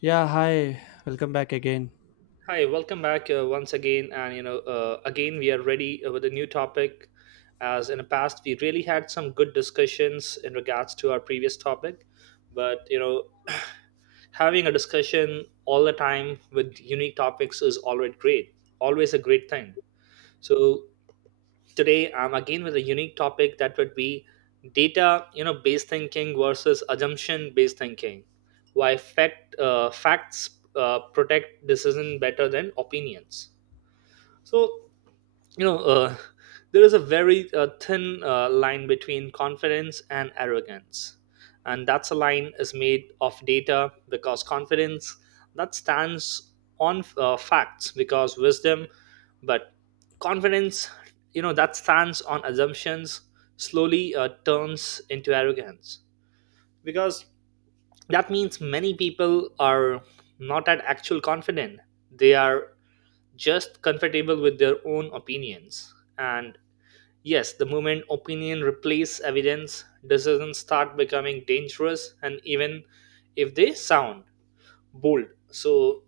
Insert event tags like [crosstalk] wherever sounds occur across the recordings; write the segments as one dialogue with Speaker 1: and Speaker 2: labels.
Speaker 1: Yeah, hi. Welcome back again.
Speaker 2: Hi, welcome back once again, and again we are ready with a new topic. As in the past, we really had some good discussions in regards to our previous topic, but you know, [clears throat] having a discussion all the time with unique topics is always great, always a great thing. So today, I'm again with a unique topic that would be data, you know, based thinking versus assumption based thinking. Why fact facts protect decision better than opinions so, you know, uh, there is a very thin line between confidence and arrogance. And that's a line is made of data because confidence that stands on facts because wisdom, but confidence, you know, that stands on assumptions slowly turns into arrogance because that means many people are not at actual confident. They are just comfortable with their own opinions. And yes, the moment opinion replace evidence, decisions start becoming dangerous, and even if they sound bold. So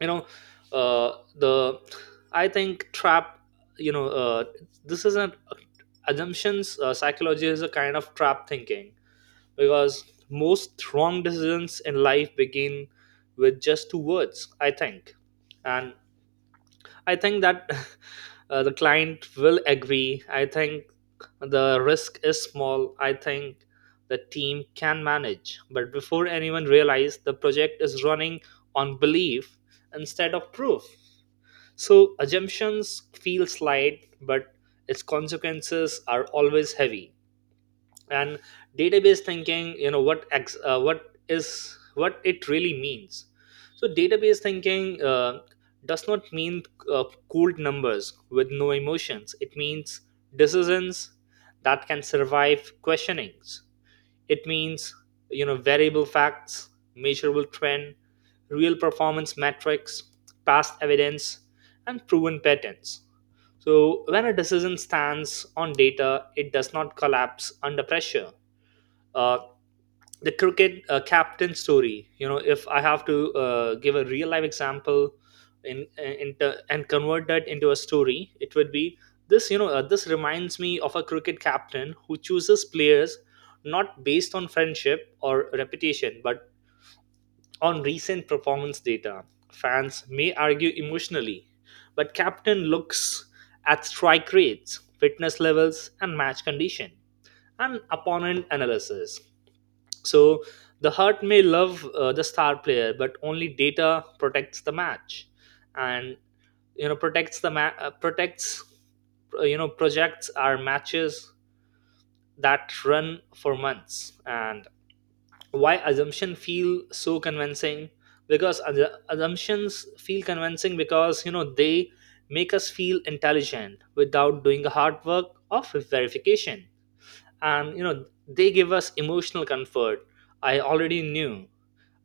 Speaker 2: you know, the I think trap. You know, uh, this isn't assumptions. Psychology is a kind of trap thinking because most wrong decisions in life begin with just two words. I think and I think that [laughs] the client will agree. I think the risk is small. I think the team can manage. But before anyone realizes, the project is running on belief instead of proof. So assumptions feel slight, but its consequences are always heavy and database thinking you know what ex- what is what it really means so database thinking does not mean uh, cold numbers with no emotions, it means decisions that can survive questionings. It means, you know, variable facts, measurable trend, real performance metrics, past evidence, and proven patterns. So when a decision stands on data, it does not collapse under pressure. Uh, the cricket uh, captain story, you know, if I have to give a real life example in and convert that into a story, it would be this. This reminds me of a cricket captain who chooses players not based on friendship or reputation but on recent performance data. Fans may argue emotionally, but captain looks at strike rates, fitness levels, and match condition and opponent analysis. So the heart may love the star player, but only data protects the match, and you know protects the ma- protects you know projects are matches that run for months. And why assumption feel so convincing? Because assu- assumptions feel convincing because you know they make us feel intelligent without doing the hard work of verification, and you know they give us emotional comfort. I already knew,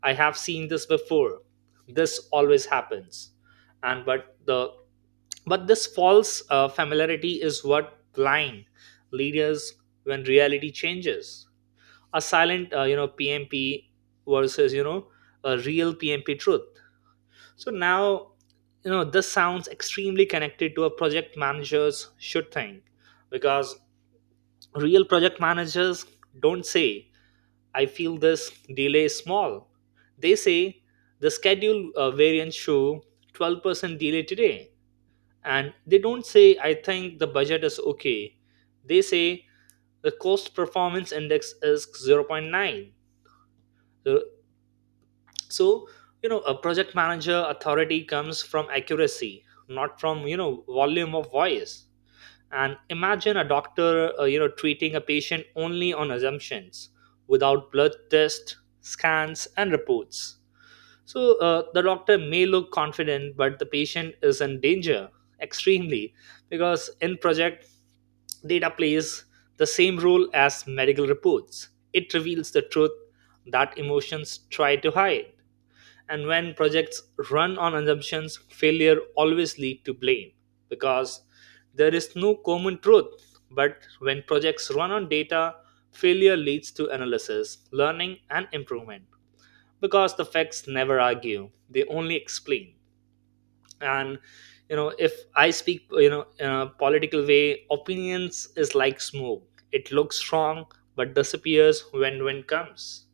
Speaker 2: I have seen this before. This always happens. And but the but this false familiarity is what blind leaders when reality changes. A silent you know PMP versus you know a real PMP truth. So now, you know, this sounds extremely connected to a project manager's should think because real project managers don't say I feel this delay is small. They say the schedule variants show 12% delay today. And they don't say, I think the budget is okay. They say the cost performance index is zero point 0.9. So, so, you know, a project manager authority comes from accuracy, not from, you know, volume of voice. And imagine a doctor, you know, treating a patient only on assumptions without blood tests, scans, and reports. So the doctor may look confident, but the patient is in danger extremely because in project data plays the same role as medical reports. It reveals the truth that emotions try to hide. And when projects run on assumptions, failure always lead to blame because there is no common truth. But when projects run on data, failure leads to analysis, learning, and improvement because the facts never argue, they only explain. And you know, if I speak, you know, in a political way, opinions is like smoke, it looks strong but disappears when wind comes.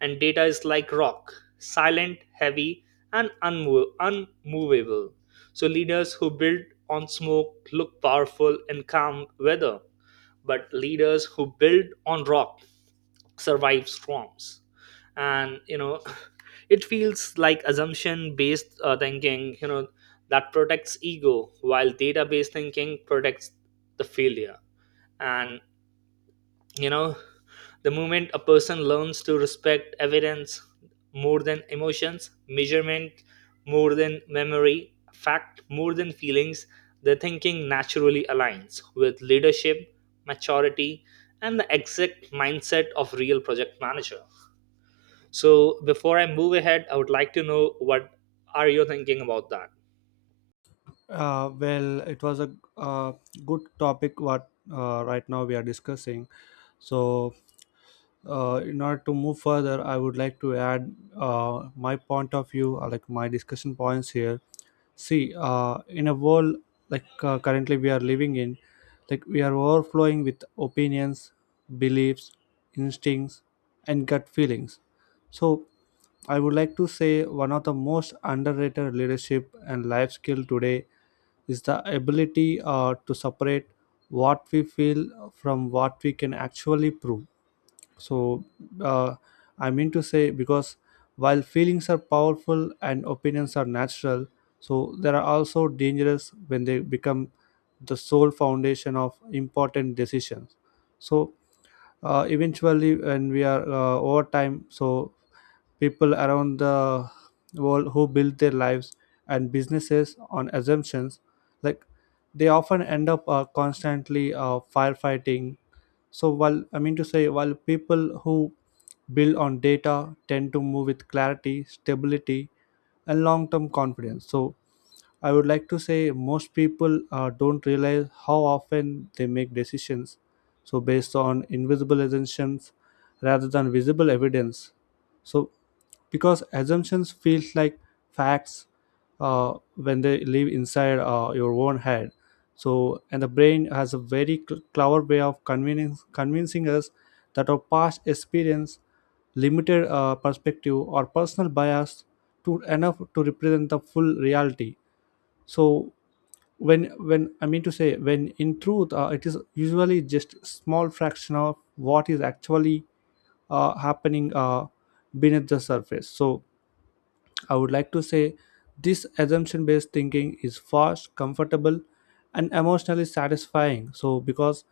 Speaker 2: And data is like rock, silent, heavy, and unmovable. So leaders who build on smoke look powerful in calm weather, but leaders who build on rock survive storms. And you know [laughs] it feels like assumption based thinking, you know, that protects ego while data based thinking protects the failure. And you know, the moment a person learns to respect evidence more than emotions, measurement more than memory, fact more than feelings, their thinking naturally aligns with leadership, maturity, and the exact mindset of real project manager. So before I move ahead, I would like to know what are you thinking about that
Speaker 1: Well, it was a uh, good topic what right now we are discussing. So, in order to move further, I would like to add my point of view, or like my discussion points here. See, in a world like currently we are living in, like we are overflowing with opinions, beliefs, instincts, and gut feelings. So I would like to say one of the most underrated leadership and life skill today is the ability to separate what we feel from what we can actually prove. So, uh, I mean to say, because while feelings are powerful and opinions are natural, so they are also dangerous when they become the sole foundation of important decisions. So, eventually, when we are over time, so people around the world who build their lives and businesses on assumptions, like they often end up constantly firefighting. So, while I mean to say, while people who build on data tend to move with clarity, stability, and long term confidence, so I would like to say most people don't realize how often they make decisions. So, based on invisible assumptions rather than visible evidence. So, because assumptions feel like facts when they live inside your own head. So, and the brain has a very clever way of convincing us that our past experience, limited perspective, or personal bias to enough to represent the full reality. So when I mean to say when in truth, it is usually just small fraction of what is actually happening beneath the surface. So I would like to say this assumption based thinking is fast, comfortable, and emotionally satisfying. So because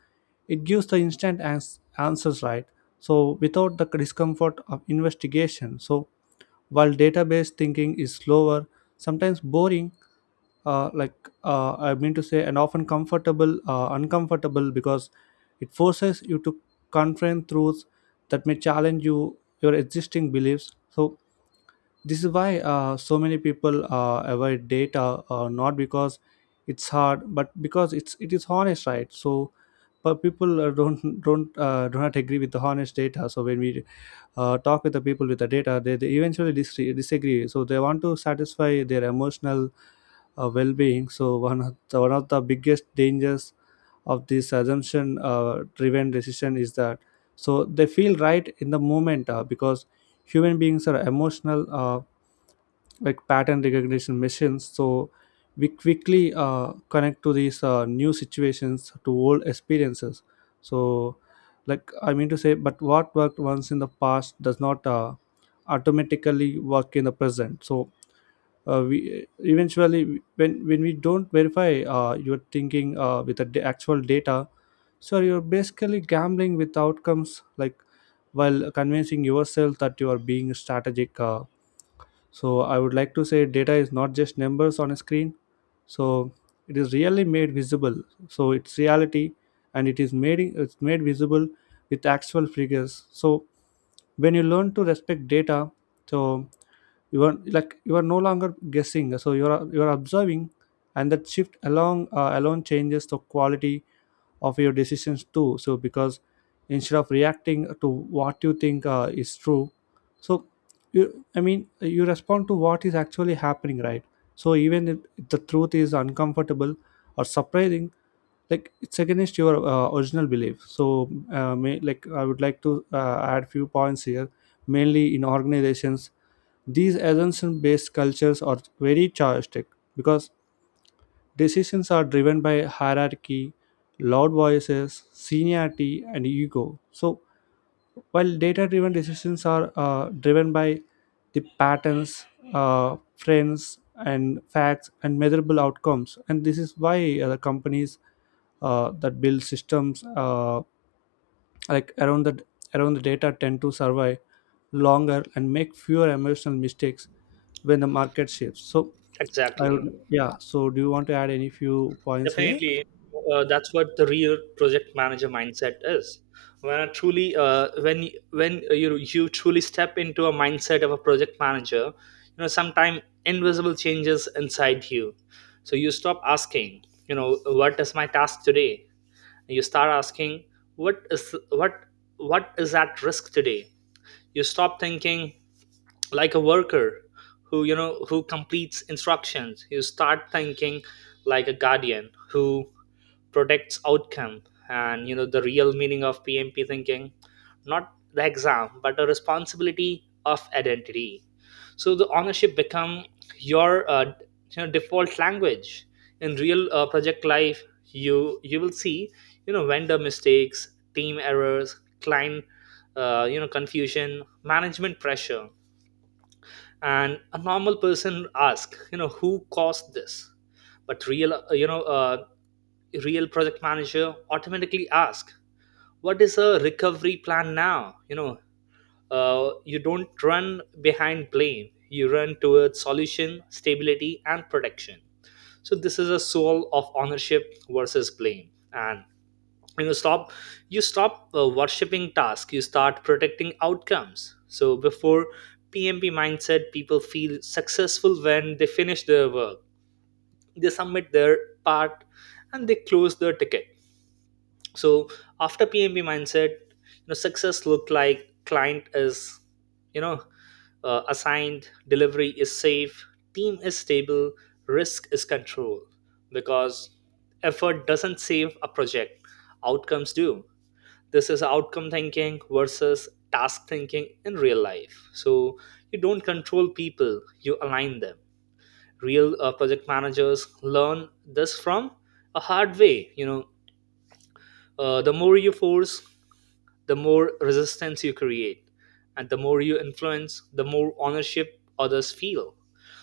Speaker 1: it gives the instant answers, right? So without the discomfort of investigation. So while database thinking is slower, sometimes boring, I mean to say, and often comfortable, uncomfortable, because it forces you to confront truths that may challenge you, your existing beliefs. So this is why, so many people avoid data, not because it's hard, but because it is honest, right? So, but people don't do not agree with the honest data. So when we talk with the people with the data, they eventually disagree. So they want to satisfy their emotional well-being. So one of the biggest dangers of this assumption-driven decision is that so they feel right in the moment, because human beings are emotional, like pattern recognition machines. So we quickly connect to these new situations to old experiences. So, like I mean to say, but what worked once in the past does not automatically work in the present. So we eventually, when we don't verify your thinking with the actual data, so you're basically gambling with outcomes, like while convincing yourself that you are being strategic. So I would like to say data is not just numbers on a screen. So it is really made visible. So it's reality, and it's made visible with actual figures. So when you learn to respect data, so you are like you are no longer guessing. So you are, you are observing, and that shift along alone changes the quality of your decisions too. So because instead of reacting to what you think is true, so you, I mean, you respond to what is actually happening, right? So even if the truth is uncomfortable or surprising, like it's against your original belief. So like I would like to add few points here. Mainly in organizations, these assumption based cultures are very characteristic, because decisions are driven by hierarchy, loud voices, seniority, and ego. So, while data driven decisions are driven by the patterns, trends, and facts and measurable outcomes, and this is why the companies that build systems like around the data tend to survive longer and make fewer emotional mistakes when the market shifts. So I would,
Speaker 2: exactly?
Speaker 1: yeah, so do you want to add any few points here?
Speaker 2: Definitely, that's what the real project manager mindset is. When you truly step into a mindset of a project manager, you know, sometime invisible changes inside you. So you stop asking, you know, what is my task today? You start asking, what is what what is at risk today? You stop thinking like a worker who you know who completes instructions. You start thinking like a guardian who protects outcome. And you know the real meaning of PMP thinking, not the exam but a responsibility of identity. So the ownership become your you know, default language in real project life. You will see, you know, vendor mistakes, team errors, client you know confusion, management pressure. And a normal person ask, you know, who caused this? But real you know real project manager automatically ask, what is a recovery plan now? You know, you don't run behind blame, you run towards solution, stability, and protection. So this is a soul of ownership versus blame. And you know, stop worshipping task, you start protecting outcomes. So before PMP mindset, people feel successful when they finish their work, they submit their part, and they close their ticket. So after PMB mindset, you know, success look like client is, you know, assigned, delivery is safe, team is stable, risk is controlled. Because effort doesn't save a project, outcomes do. This is outcome thinking versus task thinking in real life. So you don't control people, you align them. Real project managers learn this from a hard way. You know, the more you force, the more resistance you create, and the more you influence, the more ownership others feel.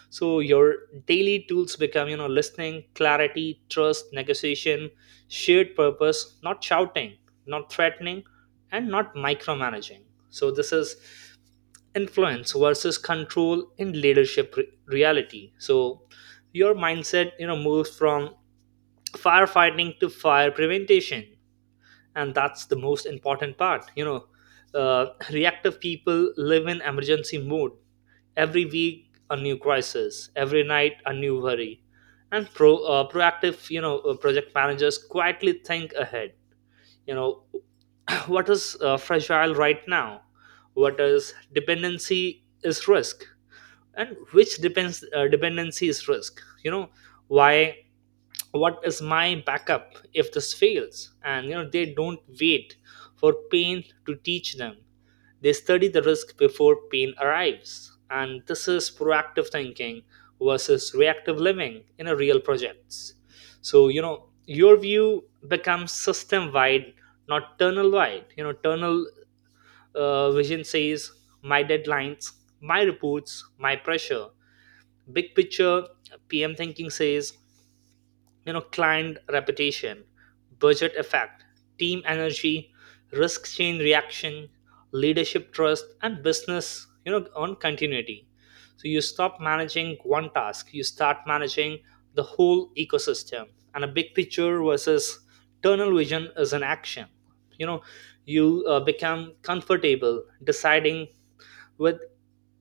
Speaker 2: So your daily tools become, you know, listening, clarity, trust, negotiation, shared purpose. Not shouting, not threatening, and not micromanaging. So this is influence versus control in leadership reality. So your mindset, you know, moves from firefighting to fire prevention. And that's the most important part. You know, reactive people live in emergency mode, every week a new crisis, every night a new worry. And proactive, you know, project managers quietly think ahead. You know, [clears throat] what is fragile right now, what is dependency is risk, and which depends dependency is risk, you know, why, what is my backup if this fails? And you know, they don't wait for pain to teach them, they study the risk before pain arrives. And this is proactive thinking versus reactive living in a real projects. So you know, your view becomes system wide, not tunnel wide. You know, tunnel vision says my deadlines, my reports, my pressure. Big picture PM thinking says, you know, client reputation, budget effect, team energy, risk chain reaction, leadership trust, and business, you know, on continuity. So you stop managing one task, you start managing the whole ecosystem. And a big picture versus tunnel vision is an action, you know. You become comfortable deciding with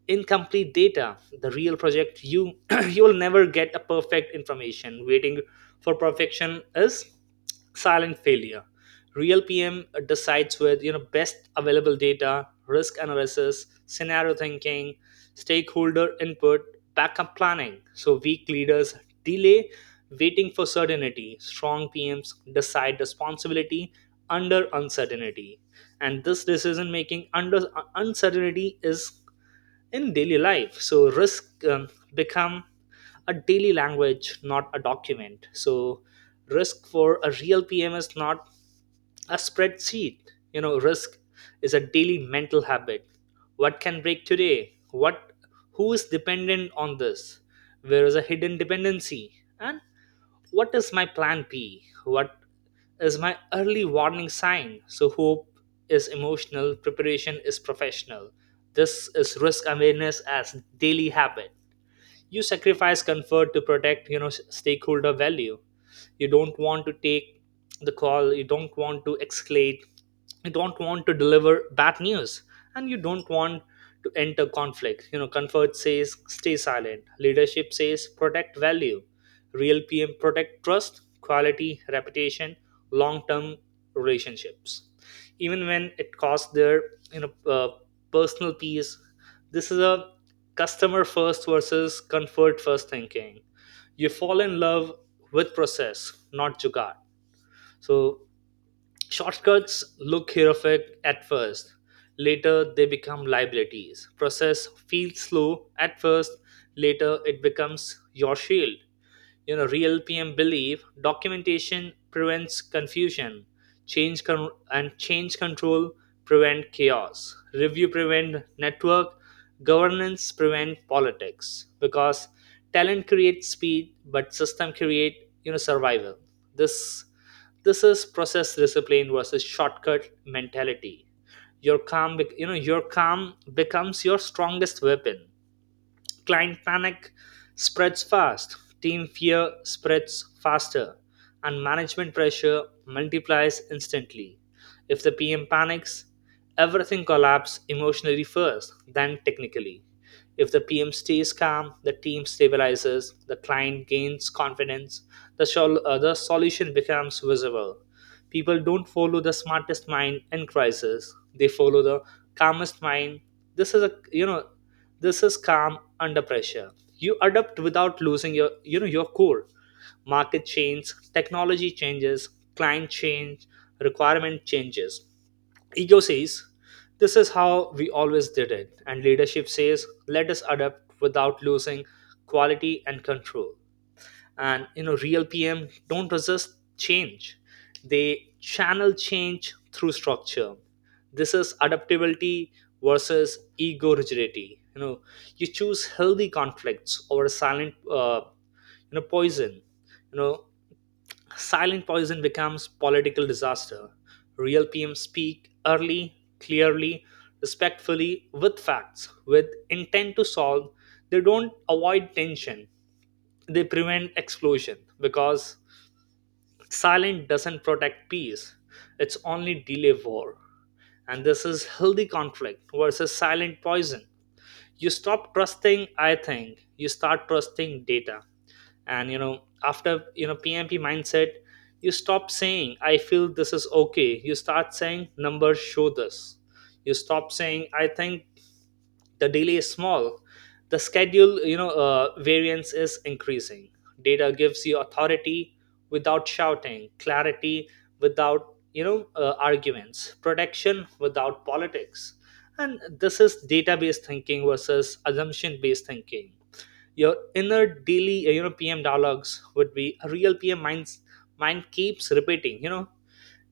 Speaker 2: incomplete data. The real project, you [clears throat] you will never get a perfect information. Waiting for perfection is silent failure. Real PM decides with, you know, best available data, risk analysis, scenario thinking, stakeholder input, backup planning. So weak leaders delay, waiting for certainty. Strong PMs decide responsibility under uncertainty. And this decision making under uncertainty is in daily life. So risk become a daily language, not a document. So risk for a real PM is not a spreadsheet. You know, risk is a daily mental habit. What can break today? What Who is dependent on this? Where is a hidden dependency? And what is my plan B? What is my early warning sign? So, hope is emotional, preparation is professional. This is risk awareness as daily habit. You sacrifice comfort to protect stakeholder value. You don't want to take the call, you don't want to escalate, you don't want to deliver bad news, and you don't want to enter conflict. Comfort says stay silent, leadership says protect value. Real PM protect trust, quality, reputation, long term relationships, even when it costs their you know uh, personal peace. This is a customer first versus comfort first thinking. You fall in love with process, not jugaad. So shortcuts look heroic at first, later they become liabilities. Process feels slow at first, later it becomes your shield. You know real PM believe documentation prevents confusion, and change control prevent chaos, review prevent network, governance prevent politics, because talent creates speed but system create survival. This this is process discipline versus shortcut mentality. Your calm, your calm becomes your strongest weapon. Client panic spreads fast, team fear spreads faster, and management pressure multiplies instantly. If the PM panics, everything collapses emotionally first, then technically. If the PM stays calm, the team stabilizes, the client gains confidence, the solution becomes visible. People don't follow the smartest mind in crisis; they follow the calmest mind. This is a you know this is calm under pressure. You adapt without losing your your core. Market changes, technology changes, client change, requirement changes. Ego says, "This is how we always did it," and leadership says, "Let us adapt without losing quality and control." And real PM don't resist change, they channel change through structure. This is adaptability versus ego rigidity. You choose healthy conflicts over silent you know poison. you know Silent poison becomes political disaster. Real PM speak early, clearly, respectfully, with facts, with intent to solve. They don't avoid tension, they prevent explosion, because silence doesn't protect peace, it's only delay war. And this is healthy conflict versus silent poison. You stop trusting I think you start trusting data. And you know after you know pmp mindset, you stop saying I feel this is okay, you start saying numbers show this. You stop saying I think the delay is small, the schedule you know variance is increasing. Data gives you authority without shouting, clarity without arguments, protection without politics. And this is database thinking versus assumption based thinking. Your inner daily pm dialogues would be a real pm mind keeps repeating.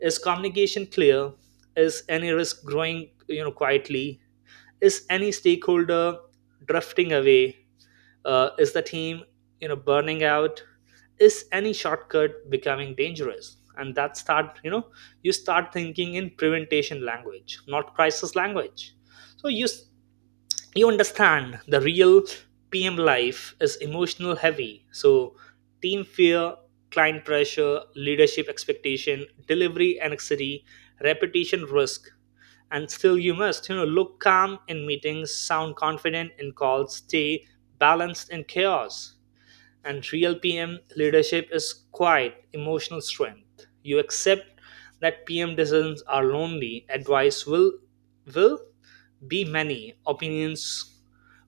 Speaker 2: Is communication clear? Is any risk growing quietly? Is any stakeholder drifting away? Is the team burning out? Is any shortcut becoming dangerous? And that start you know you start thinking in preventation language, not crisis language. So you understand the real PM life is emotional heavy. So, team fear, client pressure, leadership expectation, delivery anxiety, repetition risk, and still you must look calm in meetings, sound confident in calls, stay balanced in chaos. And real PM leadership is quiet emotional strength. You accept that PM decisions are lonely. Advice will be many, opinions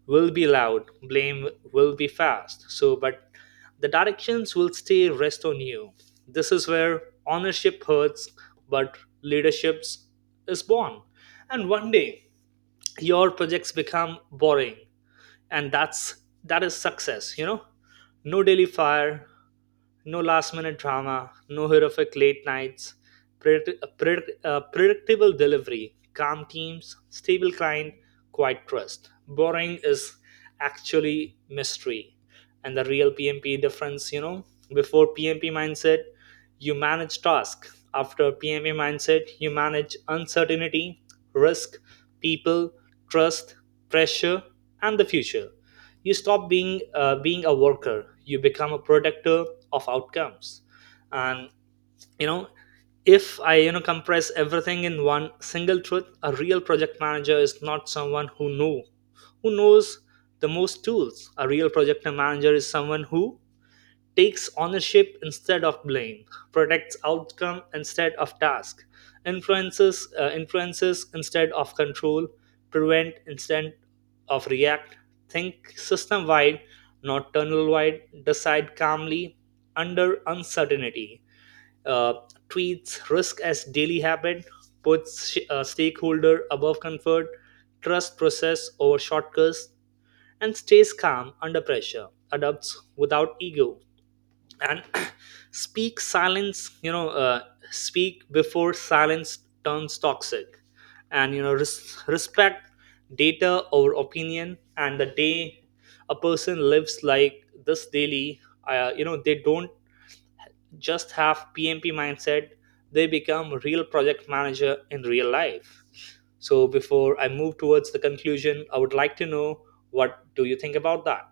Speaker 2: will be loud, blame will be fast. But the directions will stay rest on you. This is where ownership hurts, but leaderships is born. And one day, your projects become boring, and that is success. No daily fire, no last minute drama, no horrific late nights. Predictable delivery, calm teams, stable client, quiet trust. Boring is actually mystery. And the real pmp difference. Before pmp mindset, you manage task. After PMA mindset, you manage uncertainty, risk, people, trust, pressure, and the future. You stop being a worker. You become a protector of outcomes. And you know, if I compress everything in one single truth, a real project manager is not someone who knows the most tools. A real project manager is someone who takes ownership instead of blame, protects outcome instead of task, influences instead of control, prevent instead of react, think system wide, not tunnel wide, decide calmly under uncertainty, uh, treats risk as daily habit, puts stakeholder above comfort, trust process over shortcuts, and stays calm under pressure, adopts without ego, and [clears throat] speak silence you know uh, speak before silence turns toxic, and respect data over opinion. And the day a person lives like this daily, they don't just have pmp mindset, they become real project manager in real life. So before I move towards the conclusion, I would like to know, what do you think about that?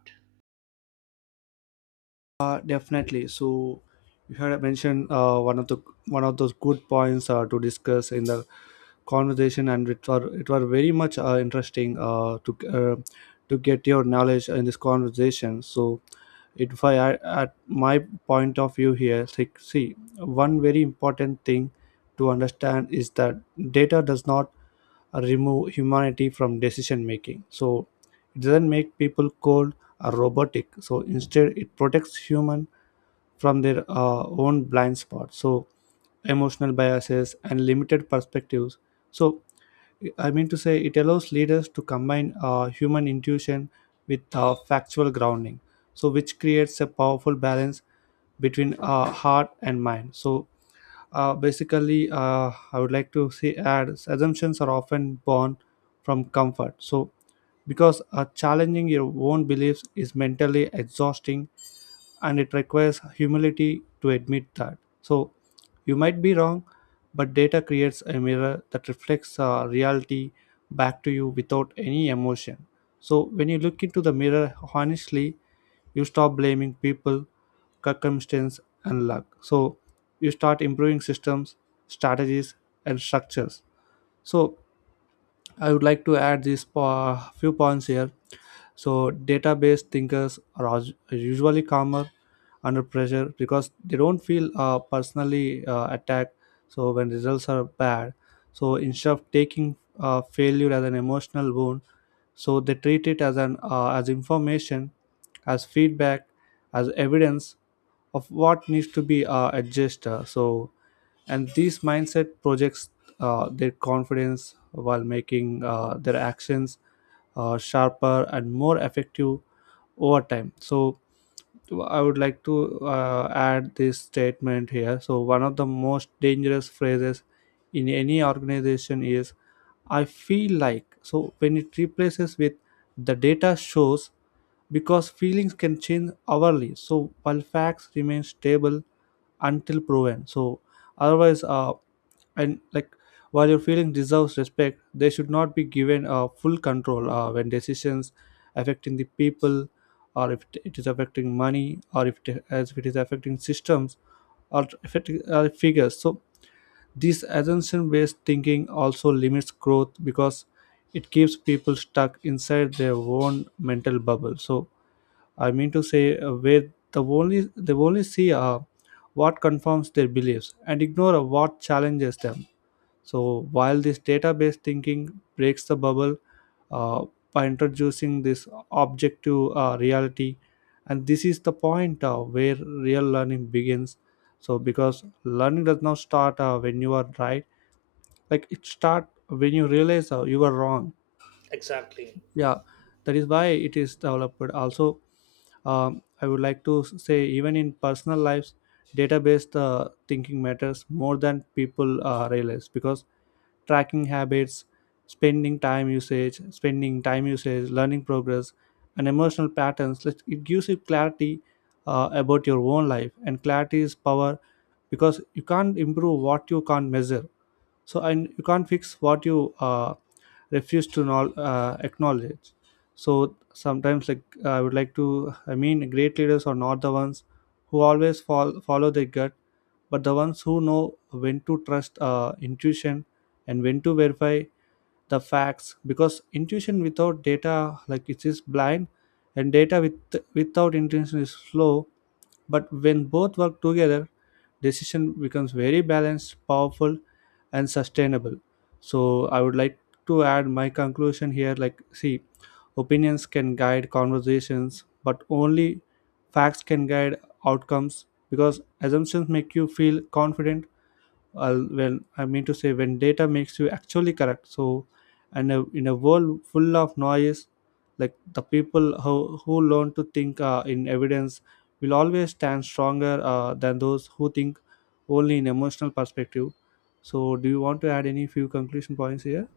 Speaker 1: Definitely. So you had mentioned one of the, one of those good points to discuss in the conversation, and it were very much interesting to get your knowledge in this conversation. So if I at my point of view here, like see, one very important thing to understand is that data does not remove humanity from decision making. So it doesn't make people cold or robotic. So instead it protects human from their own blind spots. So, emotional biases and limited perspectives. So, I mean to say, it allows leaders to combine human intuition with factual grounding. So, which creates a powerful balance between heart and mind. So, basically, I would like to say add assumptions are often born from comfort. So, because challenging your own beliefs is mentally exhausting, and it requires humility to admit that. So you might be wrong, but data creates a mirror that reflects reality back to you without any emotion. So when you look into the mirror honestly, you stop blaming people, circumstance, and luck. So you start improving systems, strategies, and structures. So I would like to add these few points here. So database thinkers are usually calmer under pressure because they don't feel personally attacked. So when results are bad, so instead of taking failure as an emotional wound, so they treat it as an as information, as feedback, as evidence of what needs to be adjusted. So and these mindset projects their confidence while making their actions sharper and more effective over time. So I would like to add this statement here. So, one of the most dangerous phrases in any organization is I feel like. So, when it replaces with the data shows, because feelings can change hourly. So, while facts remain stable until proven. So, otherwise, and like, while your feeling deserves respect, they should not be given full control when decisions affecting the people, or if it is affecting money, or if it, as if it is affecting systems, or affecting figures. So this assumption based thinking also limits growth because it keeps people stuck inside their own mental bubble. So I mean to say, where they only see what confirms their beliefs and ignore what challenges them. So while this database thinking breaks the bubble uh, by introducing this objective reality, and this is the point where real learning begins. So because learning does not start when you are right, like it start when you realize you are wrong.
Speaker 2: Exactly.
Speaker 1: Yeah, that is why it is developed. Also, I would like to say, even in personal lives, database thinking matters more than people realize, because tracking habits, spending time usage, learning progress, and emotional patterns. It gives you clarity about your own life, and clarity is power, because you can't improve what you can't measure. So and you can't fix what you refuse to know, acknowledge. So sometimes, like I would like to, I mean, great leaders are not the ones who always follow their gut, but the ones who know when to trust intuition and when to verify the facts, because intuition without data, like it is blind, and data with without intention is slow, but when both work together, decision becomes very balanced, powerful, and sustainable. So I would like to add my conclusion here, like see, opinions can guide conversations, but only facts can guide outcomes, because assumptions make you feel confident, well I mean to say, when data makes you actually correct. So and in a world full of noise, like the people who learn to think in evidence will always stand stronger than those who think only in emotional perspective. So do you want to add any few conclusion points here?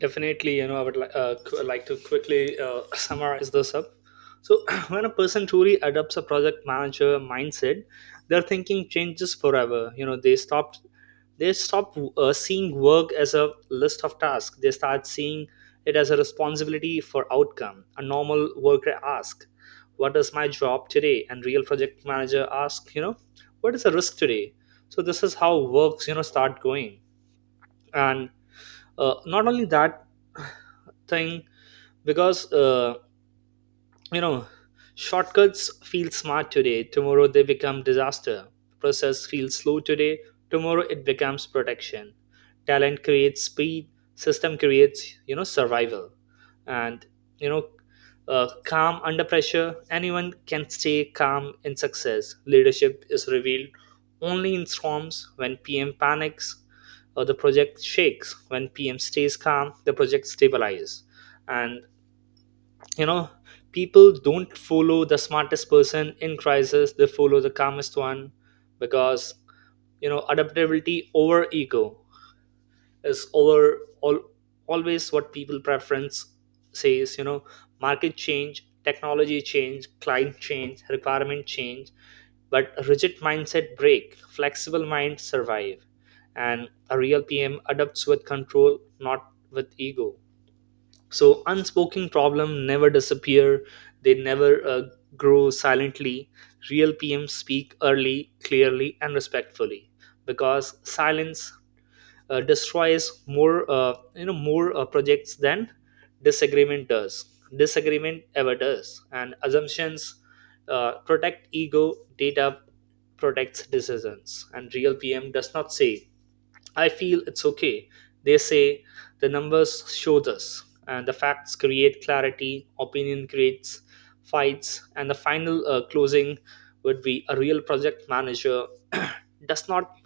Speaker 2: Definitely, you know, I would li- qu- like to quickly [laughs] [clears throat] summarize this up. So, [clears throat] when a person truly adopts a project manager mindset, their thinking changes forever. You know, they stop seeing work as a list of tasks. They start seeing it as a responsibility for outcome. A normal worker ask, "What is my job today?" And real project manager ask, you know, "What is the risk today?" So this is how works, you know, start going. And not only that thing, because you know shortcuts feel smart today, tomorrow they become disaster. Process feels slow today, tomorrow it becomes protection. Talent creates speed, system creates survival. And you know calm under pressure, anyone can stay calm in success. Leadership is revealed only in storms. When pm panics or the project shakes, when pm stays calm the project stabilizes. And you know people don't follow the smartest person in crisis, they follow the calmest one. Because adaptability over ego is over all, always what people preference says. Market change, technology change, client change, requirement change, but a rigid mindset break, flexible mind survive. And a real pm adapts with control, not with ego. So unspoken problem never disappear, they never grow silently. Real pms speak early, clearly, and respectfully, because silence destroys more more projects than disagreement does disagreement ever does. And assumptions protect ego, data protects decisions, and real pm does not say I feel it's okay. They say the numbers show this, and the facts create clarity, opinion creates fights. And the final closing would be, a real project manager [clears throat] does not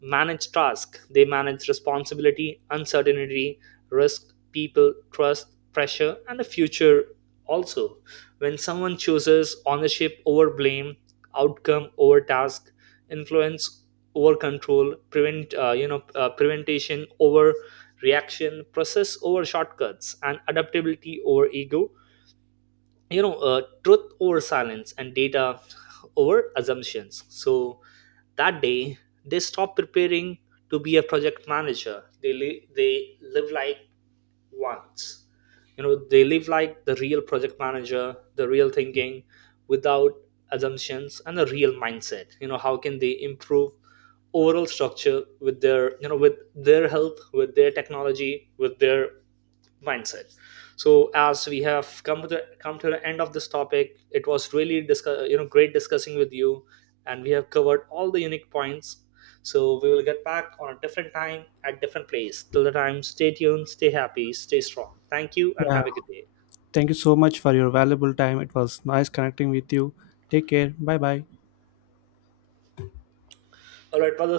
Speaker 2: manage tasks, they manage responsibility, uncertainty, risk, people, trust, pressure, and the future. Also, when someone chooses ownership over blame, outcome over task, influence over control, preventation over reaction, process over shortcuts, and adaptability over ego, truth over silence, and data over assumptions, so that day they stop preparing to be a project manager. They live like wants, you know, they live like the real project manager. The real thinking without assumptions and a real mindset, you know, how can they improve overall structure with their you know with their help, with their technology, with their mindset. So as we have come to the end of this topic, it was really discuss, you know great discussing with you, and we have covered all the unique points. So we will get back on a different time at different place. Till the time, stay tuned, stay happy, stay strong. Thank you and
Speaker 1: Yeah,
Speaker 2: have a good day.
Speaker 1: thank you so much for your valuable time. It was nice connecting with you. Take care, bye bye.
Speaker 2: All right, brothers.